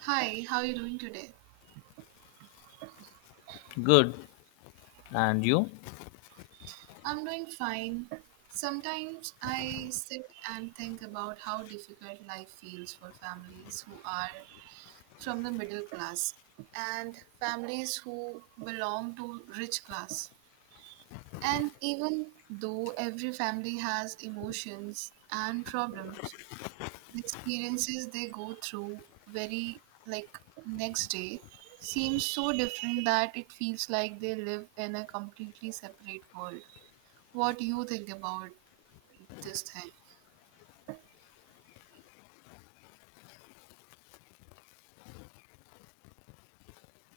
Hi, how are you doing today? Good. And you? I'm doing fine. Sometimes I sit and think about how difficult life feels for families who are from the middle class and families who belong to rich class. And even though every family has emotions and problems, the experiences they go through very like next day seems so different that it feels like they live in a completely separate world. What do you think about this thing?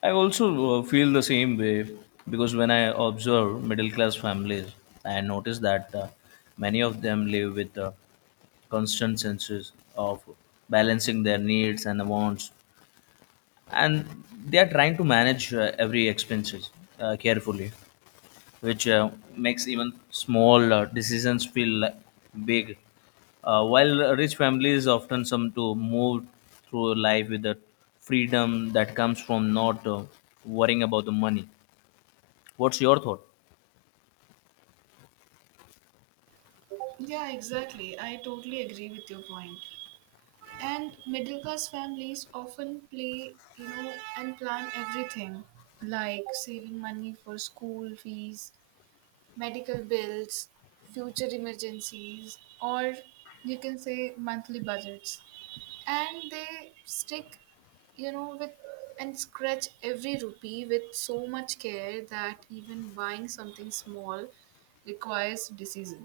I also feel the same way because when I observe middle class families, I notice that many of them live with a constant senses of balancing their needs and wants, and they are trying to manage every expenses carefully. Which makes even small decisions feel like big. While rich families often seem to move through life with the freedom that comes from not worrying about the money. What's your thought? Yeah, exactly. I totally agree with your point. And middle class families often play, and plan everything like saving money for school fees, medical bills, future emergencies, or you can say monthly budgets. And they stick with and scratch every rupee with so much care that even buying something small requires decision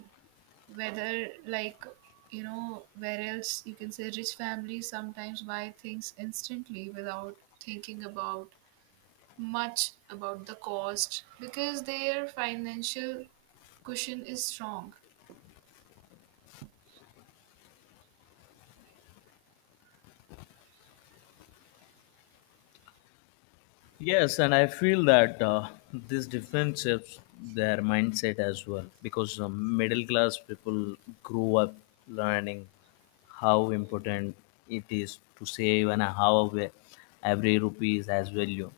whether like where else you can say rich families sometimes buy things instantly without thinking about much about the cost because their financial cushion is strong. Yes, and I feel that this difference shapes their mindset as well because middle class people grew up learning how important it is to save and how aware every rupee is as value.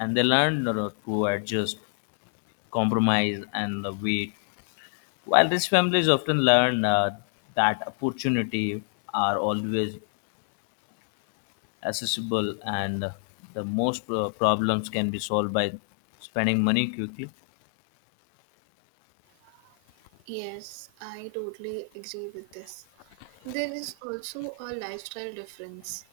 And they learn to adjust, compromise, and the wait. While these families often learn that opportunity are always accessible and the most problems can be solved by spending money quickly. Yes, I totally agree with this. There is also a lifestyle difference,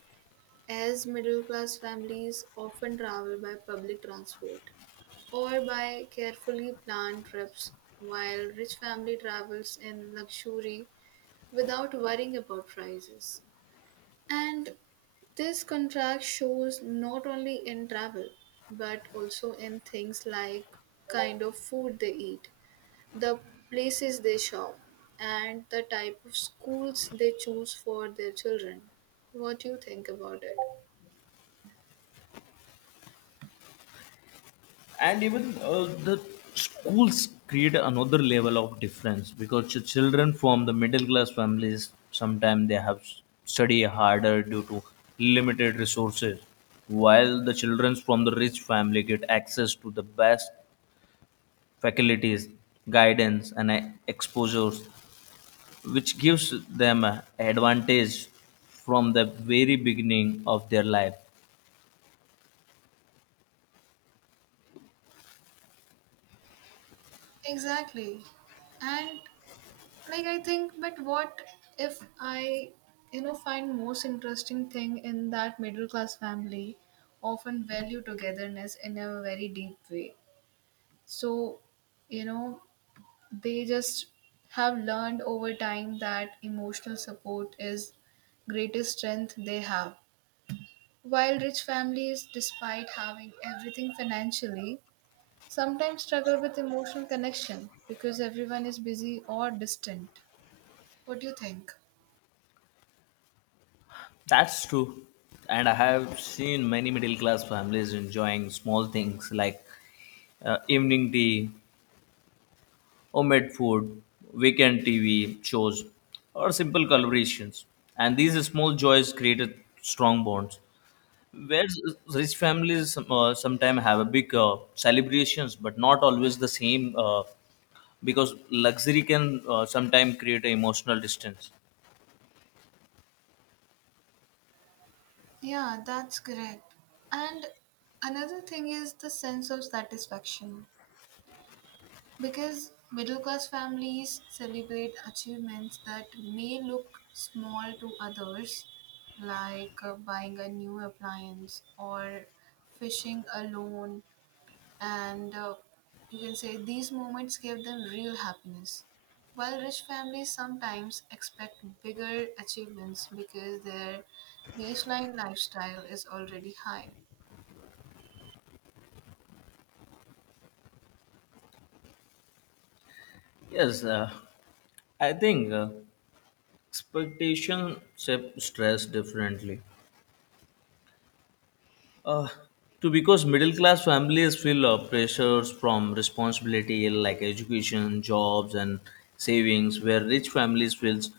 as middle class families often travel by public transport or by carefully planned trips, while rich family travels in luxury without worrying about prices. And this contrast shows not only in travel but also in things like kind of food they eat, the places they shop, and the type of schools they choose for their children. What do you think about it? And even the schools create another level of difference because the children from the middle class families sometimes they have study harder due to limited resources, while the children from the rich family get access to the best faculties guidance and exposures, which gives them a advantage from the very beginning of their life. Exactly. And like I think, but what if I, you know, find most interesting thing in that middle class family often value togetherness in a very deep way. So, you know, they just have learned over time that emotional support is greatest strength they have. While rich families, despite having everything financially, sometimes struggle with emotional connection because everyone is busy or distant. What do you think? That's true. And I have seen many middle class families enjoying small things like evening tea, homemade food, weekend TV shows, or simple collaborations. And these small joys created strong bonds. Whereas rich families sometimes have a big celebrations, but not always the same. Because luxury can sometimes create an emotional distance. Yeah, that's correct. And another thing is the sense of satisfaction. Because middle class families celebrate achievements that may look small to others, like buying a new appliance or fishing alone, and you can say these moments give them real happiness. While rich families sometimes expect bigger achievements because their baseline lifestyle is already high. Yes, I think expectation shape stress differently uh, to, because middle class families feel pressures from responsibility like education jobs and savings, where rich families feels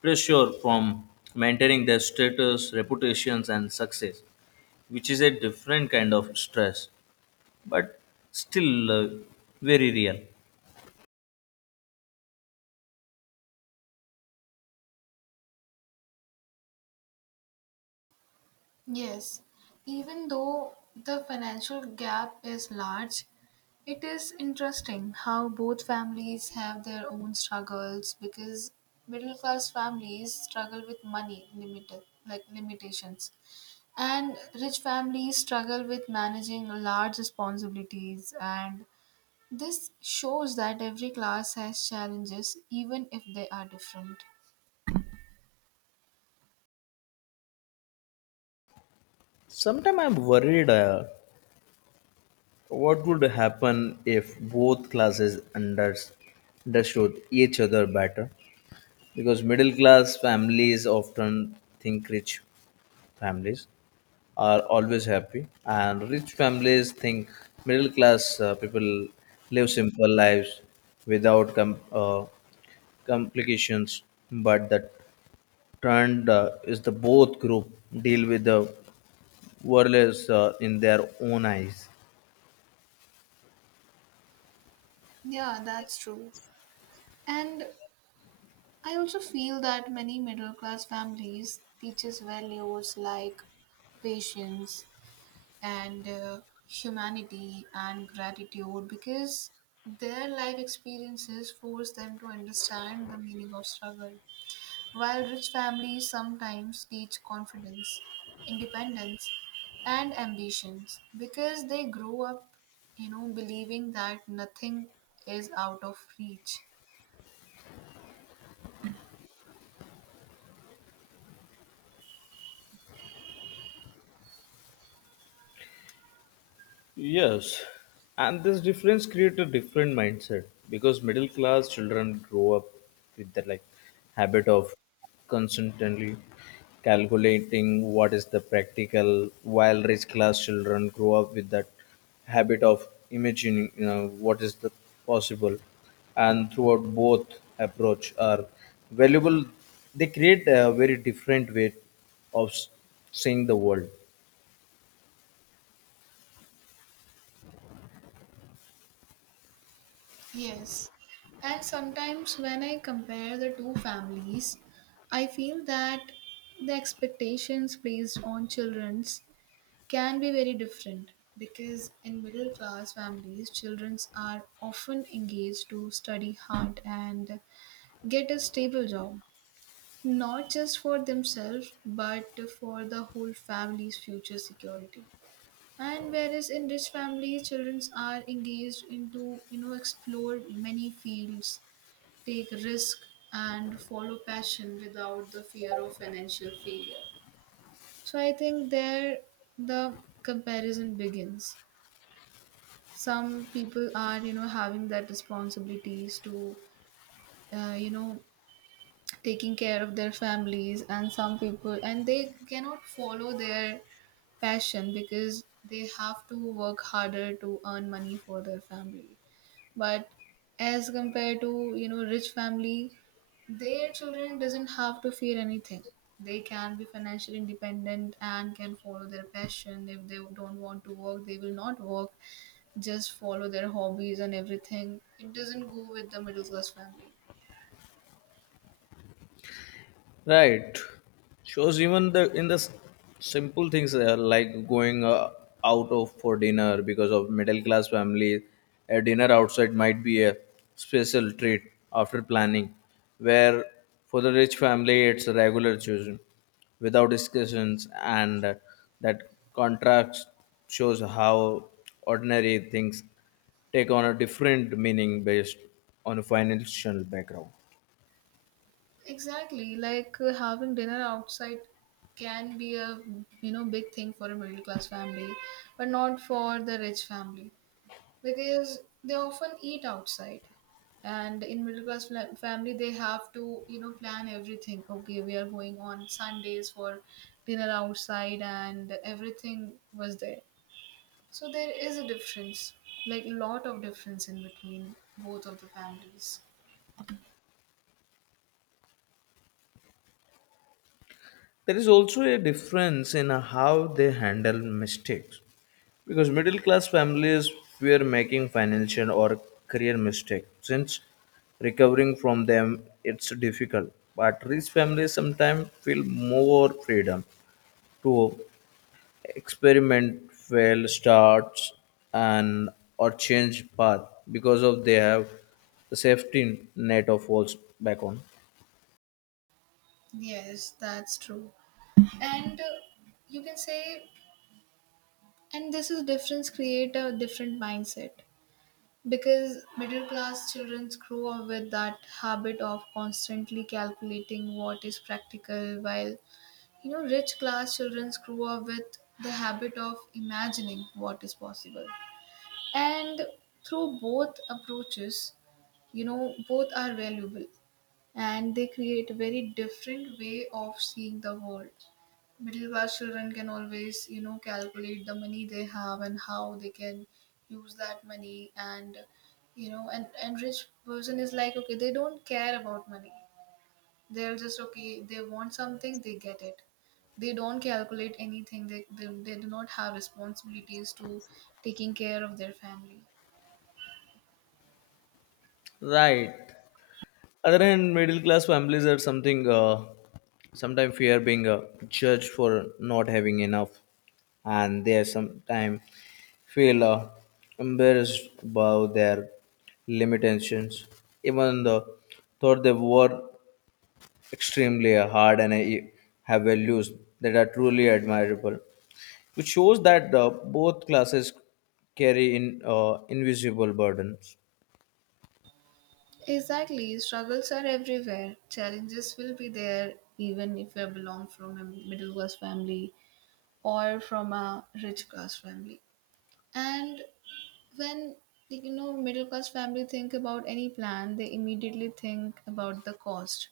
pressure from maintaining their status reputations and success, which is a different kind of stress, but still very real. Yes, even though the financial gap is large, it is interesting how both families have their own struggles because middle class families struggle with money limited like limitations, and rich families struggle with managing large responsibilities. And this shows that every class has challenges even if they are different. Sometimes I'm worried what would happen if both classes understood each other better, because middle class families often think rich families are always happy, and rich families think middle class people live simple lives without complications. But the trend is the both group deal with the world is in their own eyes. Yeah, that's true. And I also feel that many middle class families teaches values like patience and humanity and gratitude because their life experiences force them to understand the meaning of struggle, while rich families sometimes teach confidence, independence, and ambitions because they grow up you know believing that nothing is out of reach. Yes, and this difference creates a different mindset because middle class children grow up with the like habit of constantly calculating what is the practical, while rich class children grow up with that habit of imagining what is the possible, and throughout both approach are valuable. They create a very different way of seeing the world. Yes, and sometimes when I compare the two families, I feel that the expectations placed on children's can be very different because in middle class families, children are often engaged to study hard and get a stable job, not just for themselves but for the whole family's future security. And whereas in rich families, children are engaged into, you know, explore many fields, take risk, and follow passion without the fear of financial failure. So I think there the comparison begins. Some people are you know having that responsibilities to you know taking care of their families, and some people and they cannot follow their passion because they have to work harder to earn money for their family. But as compared to you know rich family, their children doesn't have to fear anything. They can be financially independent and can follow their passion. If they don't want to work, they will not work. Just follow their hobbies and everything. It doesn't go with the middle class family. Right. Shows even the in the simple things like going out of for dinner, because of middle class family, a dinner outside might be a special treat after planning, where for the rich family it's a regular choosing without discussions and that contrast shows how ordinary things take on a different meaning based on a financial background. Exactly, like having dinner outside can be a you know big thing for a middle class family but not for the rich family because they often eat outside. And in middle class family they have to you know plan everything. Okay, we are going on Sundays for dinner outside and everything was there. So there is a difference, like a lot of difference in between both of the families. There is also a difference in how they handle mistakes, because middle class families fear making financial or career mistakes since recovering from them it's difficult, but rich families sometimes feel more freedom to experiment fail start, and or change path because of they have the safety net of falls back on. Yes, that's true. And you can say, and this is difference create a different mindset. Because middle class children grow up with that habit of constantly calculating what is practical, while you know rich class children grow up with the habit of imagining what is possible. And through both approaches, you know, both are valuable and they create a very different way of seeing the world. Middle class children can always you know calculate the money they have and how they can use that money. And you know and rich person is like okay they don't care about money. They're just okay, they want something they get it. They don't calculate anything. They do not have responsibilities to taking care of their family. Right. Other hand middle class families are something sometimes fear being judged for not having enough, and they sometimes feel embarrassed about their limitations, even the thought they work extremely hard and have values that are truly admirable, which shows that both classes carry in invisible burdens. Exactly, struggles are everywhere. Challenges will be there even if you belong from a middle class family or from a rich class family. And when, like, you know middle class family think about any plan, they immediately think about the cost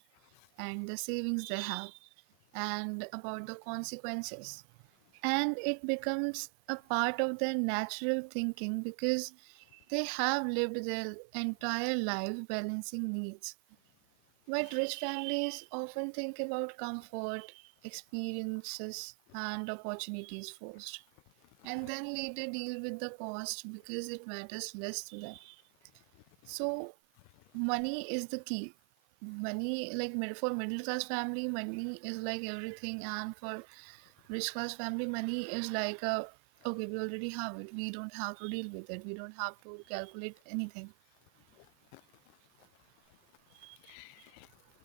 and the savings they have and about the consequences. And it becomes a part of their natural thinking because they have lived their entire life balancing needs, but rich families often think about comfort, experiences, and opportunities first, and then later deal with the cost because it matters less to them. So, money is the key. Money, like for middle class family, money is like everything, and for rich class family, money is like a okay, we already have it, we don't have to deal with it, we don't have to calculate anything.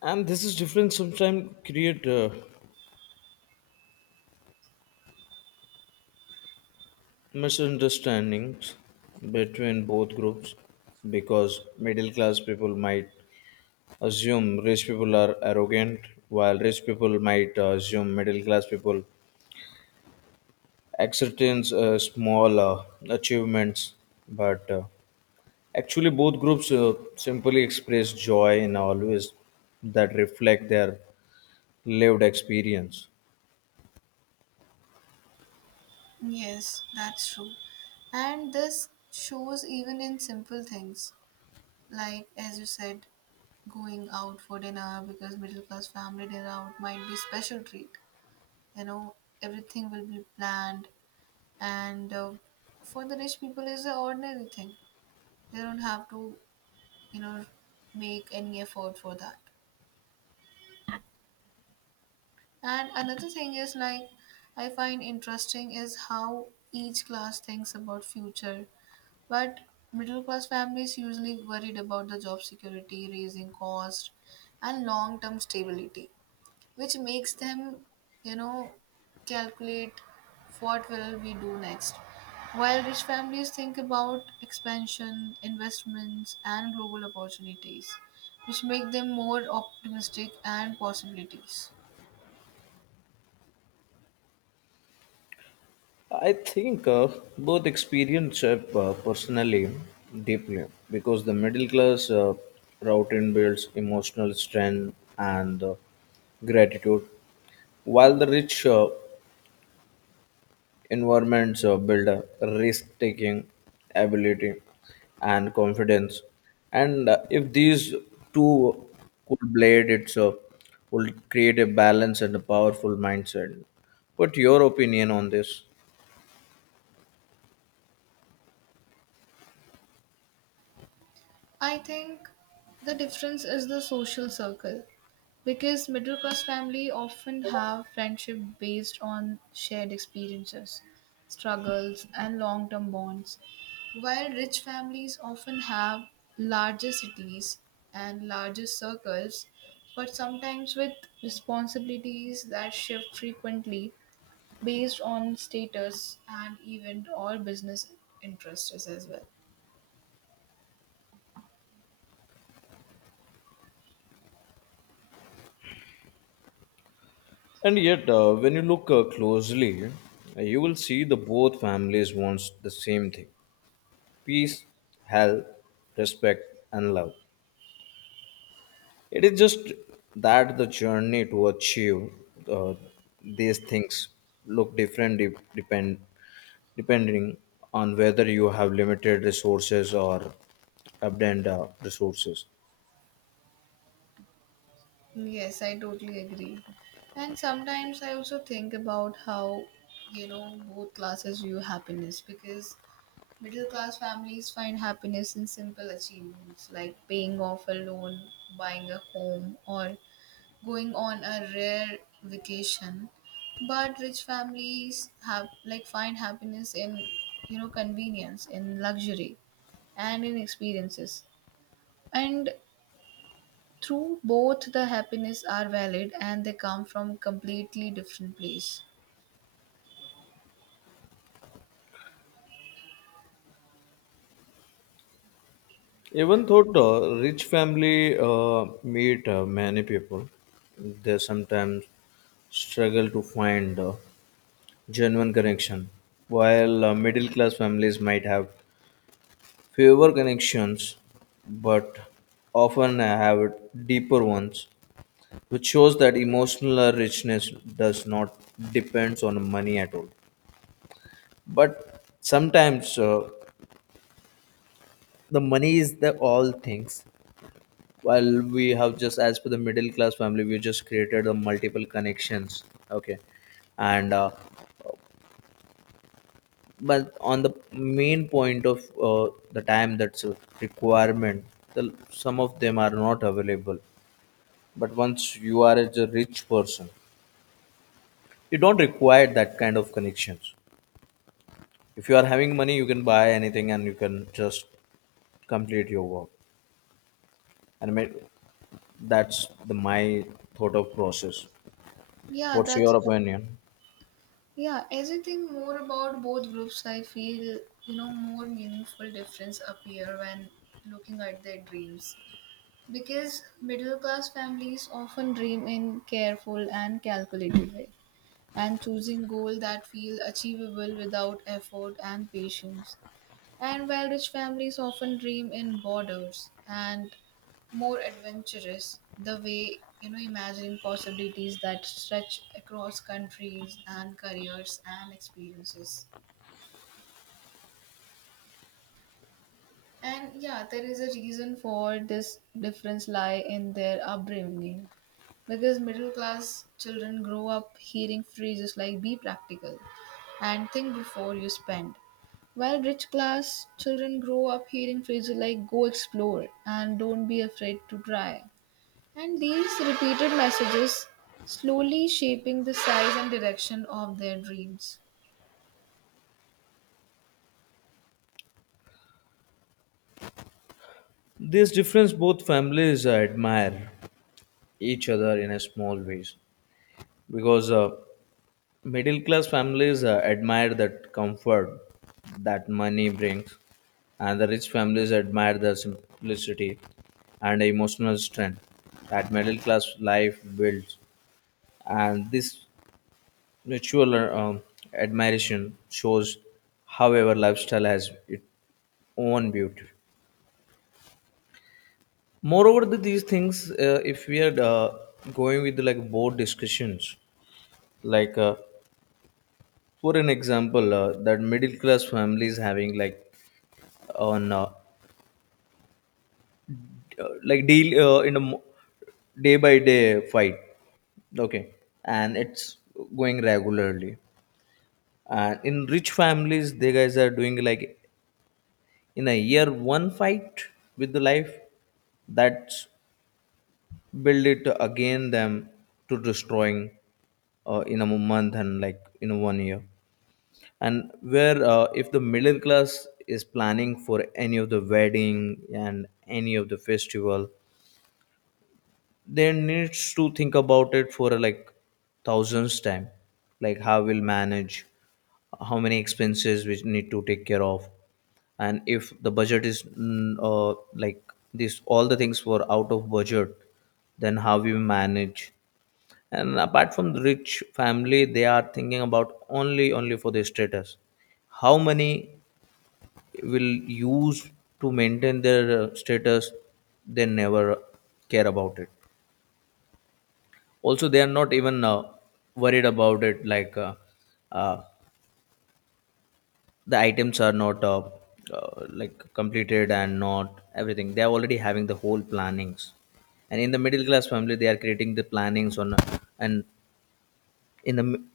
And this is different sometimes create misunderstandings between both groups, because middle class people might assume rich people are arrogant, while rich people might assume middle class people acceptance small achievements. But actually both groups simply express joy in always that reflect their lived experience. Yes, that's true. And this shows even in simple things. Like as you said, going out for dinner because middle class family dinner out might be special treat. You know, everything will be planned, and for the rich people is an ordinary thing. They don't have to, you know, make any effort for that. And another thing is like I find interesting is how each class thinks about future. But middle class families usually worried about the job security, raising cost, and long term stability, which makes them, you know, calculate what will we do next. While rich families think about expansion, investments, and global opportunities, which make them more optimistic and possibilities. I think both experience shape personally deeply, because the middle class routine builds emotional strength and gratitude, while the rich environments build risk taking ability and confidence. And if these two could blade, it's will create a balance and a powerful mindset. What your opinion on this? I think the difference is the social circle. Because middle class family often have friendship based on shared experiences, struggles, and long term bonds, while rich families often have larger cities and larger circles, but sometimes with responsibilities that shift frequently based on status and event or business interests as well. And yet, when you look closely, you will see the both families wants the same thing: peace, health, respect, and love. It is just that the journey to achieve uh, these things look different depending on whether you have limited resources or abundant resources. Yes, I totally agree. And sometimes I also think about how, you know, both classes view happiness because middle class families find happiness in simple achievements like paying off a loan, buying a home, or going on a rare vacation. But rich families have like find happiness in, you know, convenience, in luxury, and in experiences. And true, both the happiness are valid and they come from completely different place. Even though rich family meet many people, they sometimes struggle to find genuine connection. While middle class families might have fewer connections, but often have deeper ones, which shows that emotional richness does not depends on money at all. But sometimes the money is the all things. Well we have just as per the middle class family we just created a multiple connections, okay, and but on the main point of the time that's a requirement, some of them are not available. But once you are as a rich person, you don't require that kind of connections. If you are having money you can buy anything and you can just complete your work. And I mean, that's the my thought of process. Yeah, What's that's your opinion? yeah, as you think more about both groups, I feel you know more meaningful difference appear when looking at their dreams. Because middle class families often dream in careful and calculated way and choosing goal that feel achievable without effort and patience. And while rich families often dream in borders and more adventurous, the way you know imagining possibilities that stretch across countries and careers and experiences. And yeah, there is a reason for this difference lie in their upbringing because middle class children grow up hearing phrases like be practical and think before you spend. While rich class children grow up hearing phrases like go explore and don't be afraid to try. And these repeated messages slowly shaping the size and direction of their dreams. This difference, both families admire each other in a small ways, because middle class families admire that comfort that money brings, and the rich families admire the simplicity and emotional strength that middle class life builds. And this mutual admiration shows, however, lifestyle has its own beauty. Moreover these things if we are going with like board discussions, like for an example that middle class families having like on like deal in a day by day fight, okay, and it's going regularly. And in rich families they guys are doing like in a year one fight with the life, that's build it again them to destroying in a month and like in one year. And where if the middle class is planning for any of the wedding and any of the festival, they needs to think about it for like thousands time, like how we'll manage, how many expenses we need to take care of, and if the budget is like this all the things were out of budget, then how we manage. And apart from the rich family they are thinking about only for their status, how many will use to maintain their status. They never care about it. Also they are not even worried about it, like uh, the items are not like completed and not everything, they are already having the whole plannings. And in the middle class family they are creating the plannings on, and in the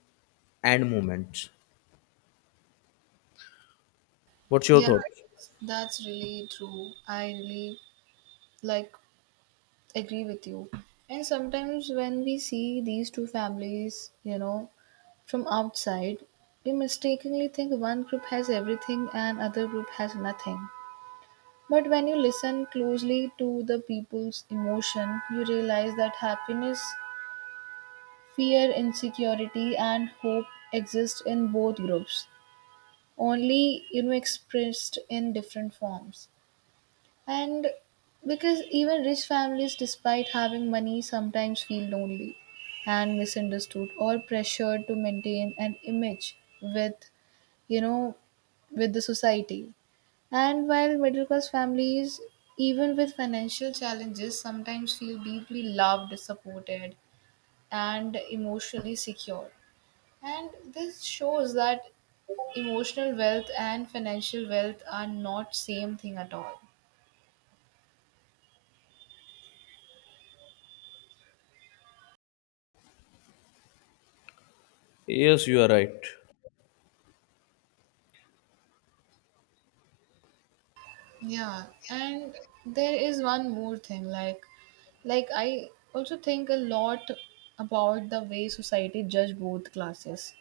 end moment. What's your Yeah, thought? that's really true. I really like agree with you. And sometimes when we see these two families, you know, from outside, we mistakenly think one group has everything and other group has nothing. But when you listen closely to the people's emotion, you realize that happiness, fear, insecurity, and hope exist in both groups, only you know expressed in different forms. And because even rich families, despite having money, sometimes feel lonely and misunderstood or pressured to maintain an image with, you know, with the society. And while middle class families, even with financial challenges, sometimes feel deeply loved, supported, and emotionally secure. And this shows that emotional wealth and financial wealth are not same thing at all. Yes, you are right. Yeah, and there is one more thing like I also think a lot about the way society judge both classes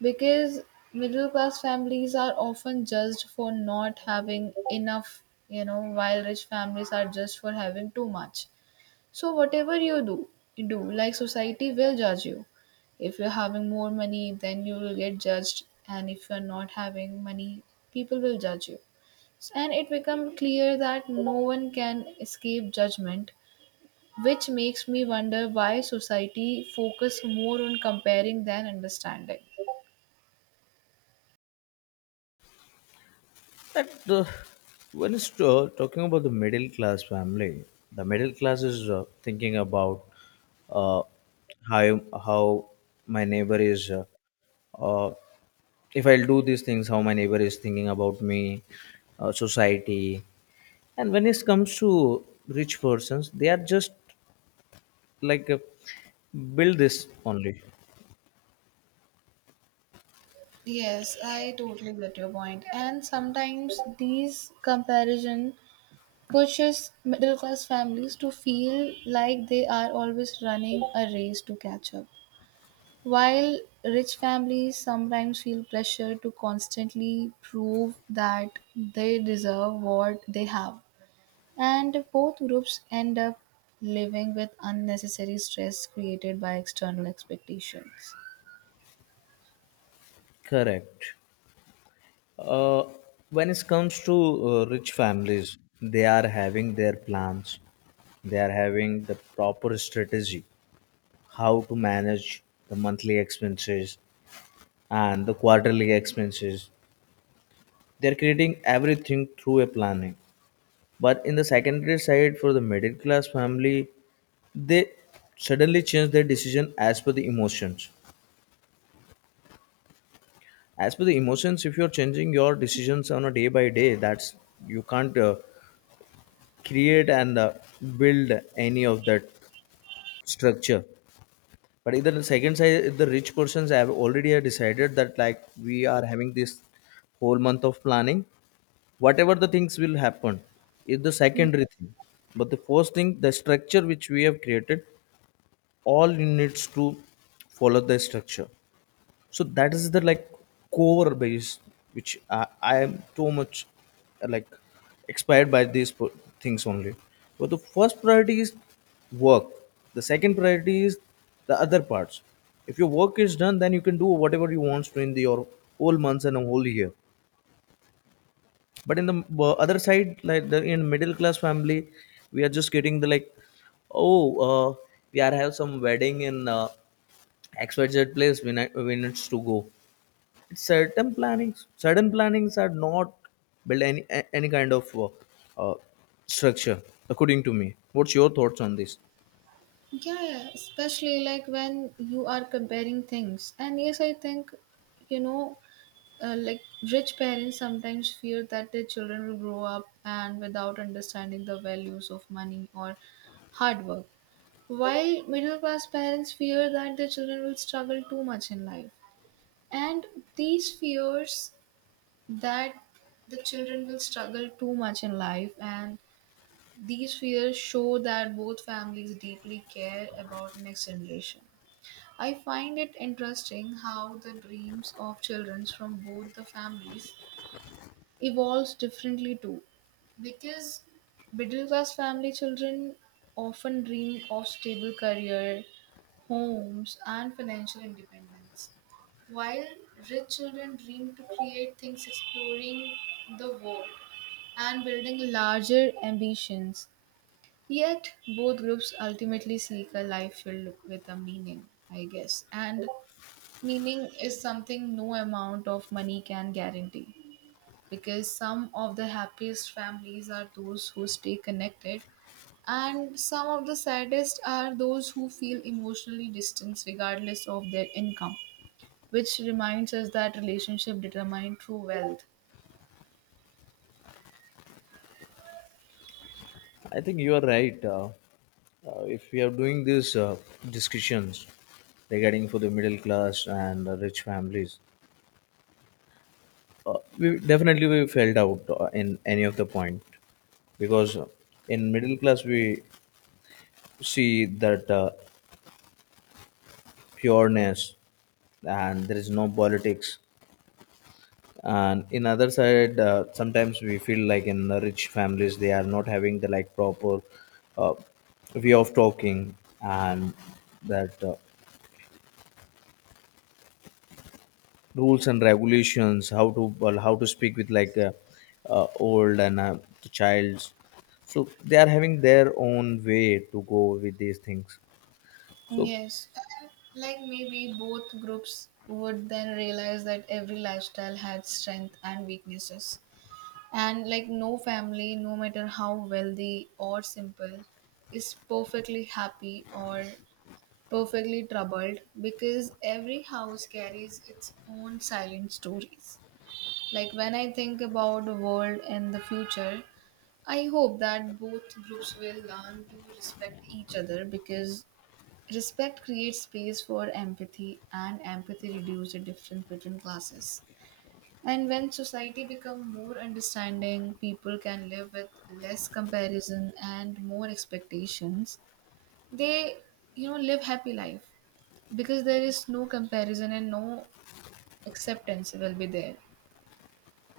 because middle class families are often judged for not having enough, you know, while rich families are judged for having too much. So whatever you do, you do, like, society will judge you. If you're having more money, then you will get judged, and if you're not having money, people will judge you. And it become clear that no one can escape judgment, which makes me wonder why society focus more on comparing than understanding. That when it's talking about the middle class family, the middle class is thinking about uh, how how my neighbor is. Uh, if I'll do these things, how my neighbor is thinking about me, society, and when it comes to rich persons, they are just like build this only. Yes, I totally get your point. And sometimes these comparison pushes middle class families to feel like they are always running a race to catch up. While rich families sometimes feel pressure to constantly prove that they deserve what they have. And both groups end up living with unnecessary stress created by external expectations. Correct. Uh, when it comes to rich families, they are having their plans. They are having the proper strategy how to manage the monthly expenses and the quarterly expenses. They are creating everything through a planning. But in the secondary side, for the middle class family, they suddenly change their decision as per the emotions. If you're changing your decisions on a day by day, that's you can't create and build any of that structure. But either the second side, if the rich persons have already have decided that like we are having this whole month of planning, whatever the things will happen is the secondary thing. But the first thing the structure which we have created all needs to follow the structure. So that is the like core base, which I am too much like expired by these things only. But the first priority is work, the second priority is the other parts. If your work is done then you can do whatever you want to in the your whole months and a whole year. But in the other side like the in middle class family we are just getting the like, oh we are have some wedding in xyz place, we need to go. Certain plannings are not built any any kind of uh, structure according to me. What's your thoughts on this? Yeah, yeah, especially like when you are comparing things. And yes, I think, you know, like, rich parents sometimes fear that their children will grow up and without understanding the values of money or hard work. While middle class parents fear that their children will struggle too much in life. And these fears, that the children will struggle too much in life, and these fears show that both families deeply care about next generation. I find it interesting how the dreams of children from both the families evolves differently too, because middle class family children often dream of stable career, homes and financial independence, while rich children dream to create things, exploring the world and building larger ambitions. Yet, both groups ultimately seek a life filled with a meaning, I guess. And meaning is something no amount of money can guarantee. Because some of the happiest families are those who stay connected, and some of the saddest are those who feel emotionally distanced regardless of their income, which reminds us that relationship determine true wealth. I think you are right if we are doing these discussions regarding for the middle class and the rich families, we definitely we felt out in any of the point, because in middle class we see that pureness and there is no politics, and in other side sometimes we feel like in the rich families they are not having the like proper uh, way of talking, and that rules and regulations how to well, how to speak with like old and the childs. So they are having their own way to go with these things so. Yes, and like maybe both groups would then realize that every lifestyle had strength and weaknesses. And like no family, no matter how wealthy or simple, is perfectly happy or perfectly troubled, because every house carries its own silent stories. Like when I think about the world in the future, I hope that both groups will learn to respect each other, because respect creates space for empathy, and empathy reduces the difference between classes. And when society becomes more understanding, people can live with less comparison and more expectations. They, you know, live happy life, because there is no comparison and no acceptance will be there.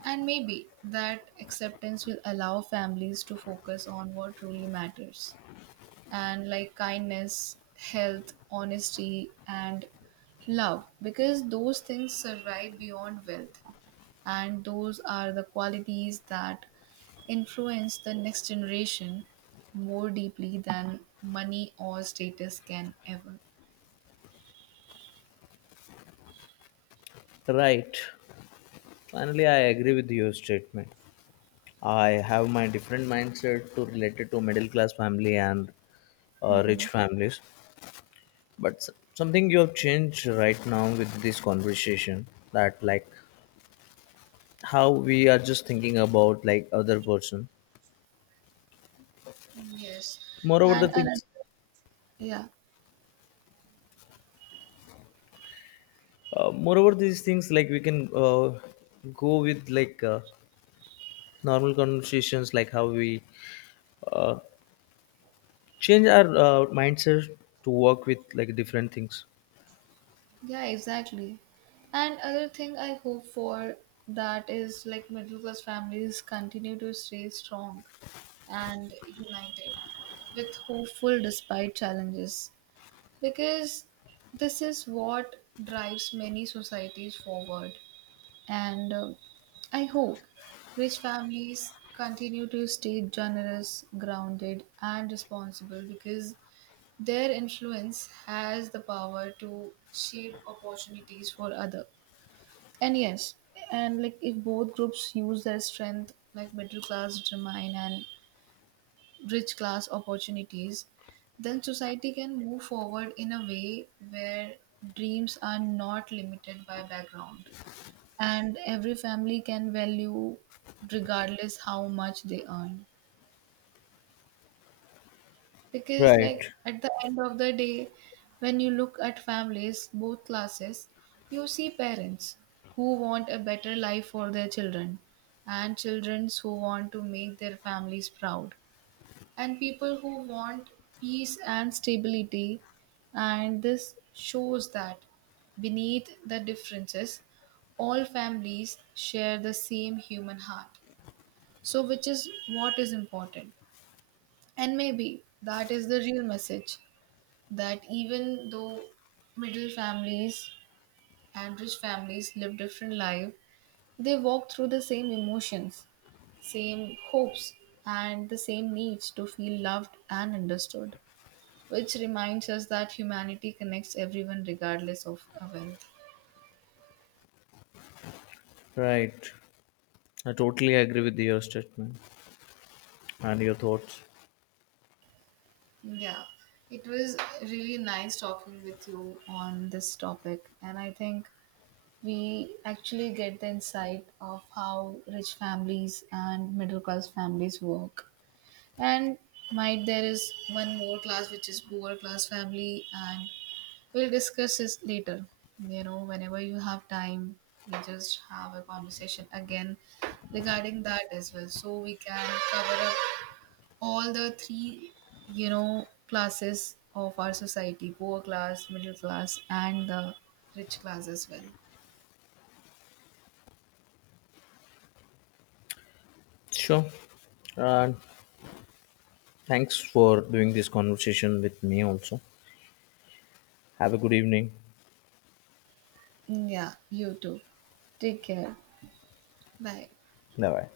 And maybe that acceptance will allow families to focus on what truly matters, and like kindness, health, honesty, and love, because those things survive beyond wealth, and those are the qualities that influence the next generation more deeply than money or status can ever. Right. Finally I agree with your statement. I have my different mindset to related to middle class family and rich Mhm. families. But something you have changed right now with this conversation, that like how we are just thinking about like other person. Yes, Moreover, the and another, things, yeah, moreover these things like we can go with like normal conversations like how we uh, change our mindset to work with like different things. yeah, exactly. And other thing I hope for, that is like middle class families continue to stay strong and united with hopeful despite challenges, because this is what drives many societies forward. And I hope rich families continue to stay generous, grounded and responsible, because their influence has the power to shape opportunities for other. And yes, and like if both groups use their strength, like middle class determine and rich class opportunities, then society can move forward in a way where dreams are not limited by background and every family can value regardless how much they earn. Because like Right. at the end of the day, when you look at families, both classes, you see parents who want a better life for their children, and children who want to make their families proud, and people who want peace and stability. And this shows that beneath the differences, all families share the same human heart. So, which is what is important. And maybe that is the real message, that even though middle families and rich families live different lives, they walk through the same emotions, same hopes, and the same needs to feel loved and understood, which reminds us that humanity connects everyone regardless of a wealth. Right. I totally agree with your statement and your thoughts. Yeah, it was really nice talking with you on this topic, and I think we actually get the insight of how rich families and middle class families work. And might there is one more class which is poor class family, and we'll discuss this later. You know, whenever you have time, we just have a conversation again regarding that as well. So we can cover up all the three, you know, classes of our society, poor class, middle class, and the rich class as well. Sure. And thanks for doing this conversation with me also. Have a good evening. Yeah, you too. Take care. Bye. Bye bye.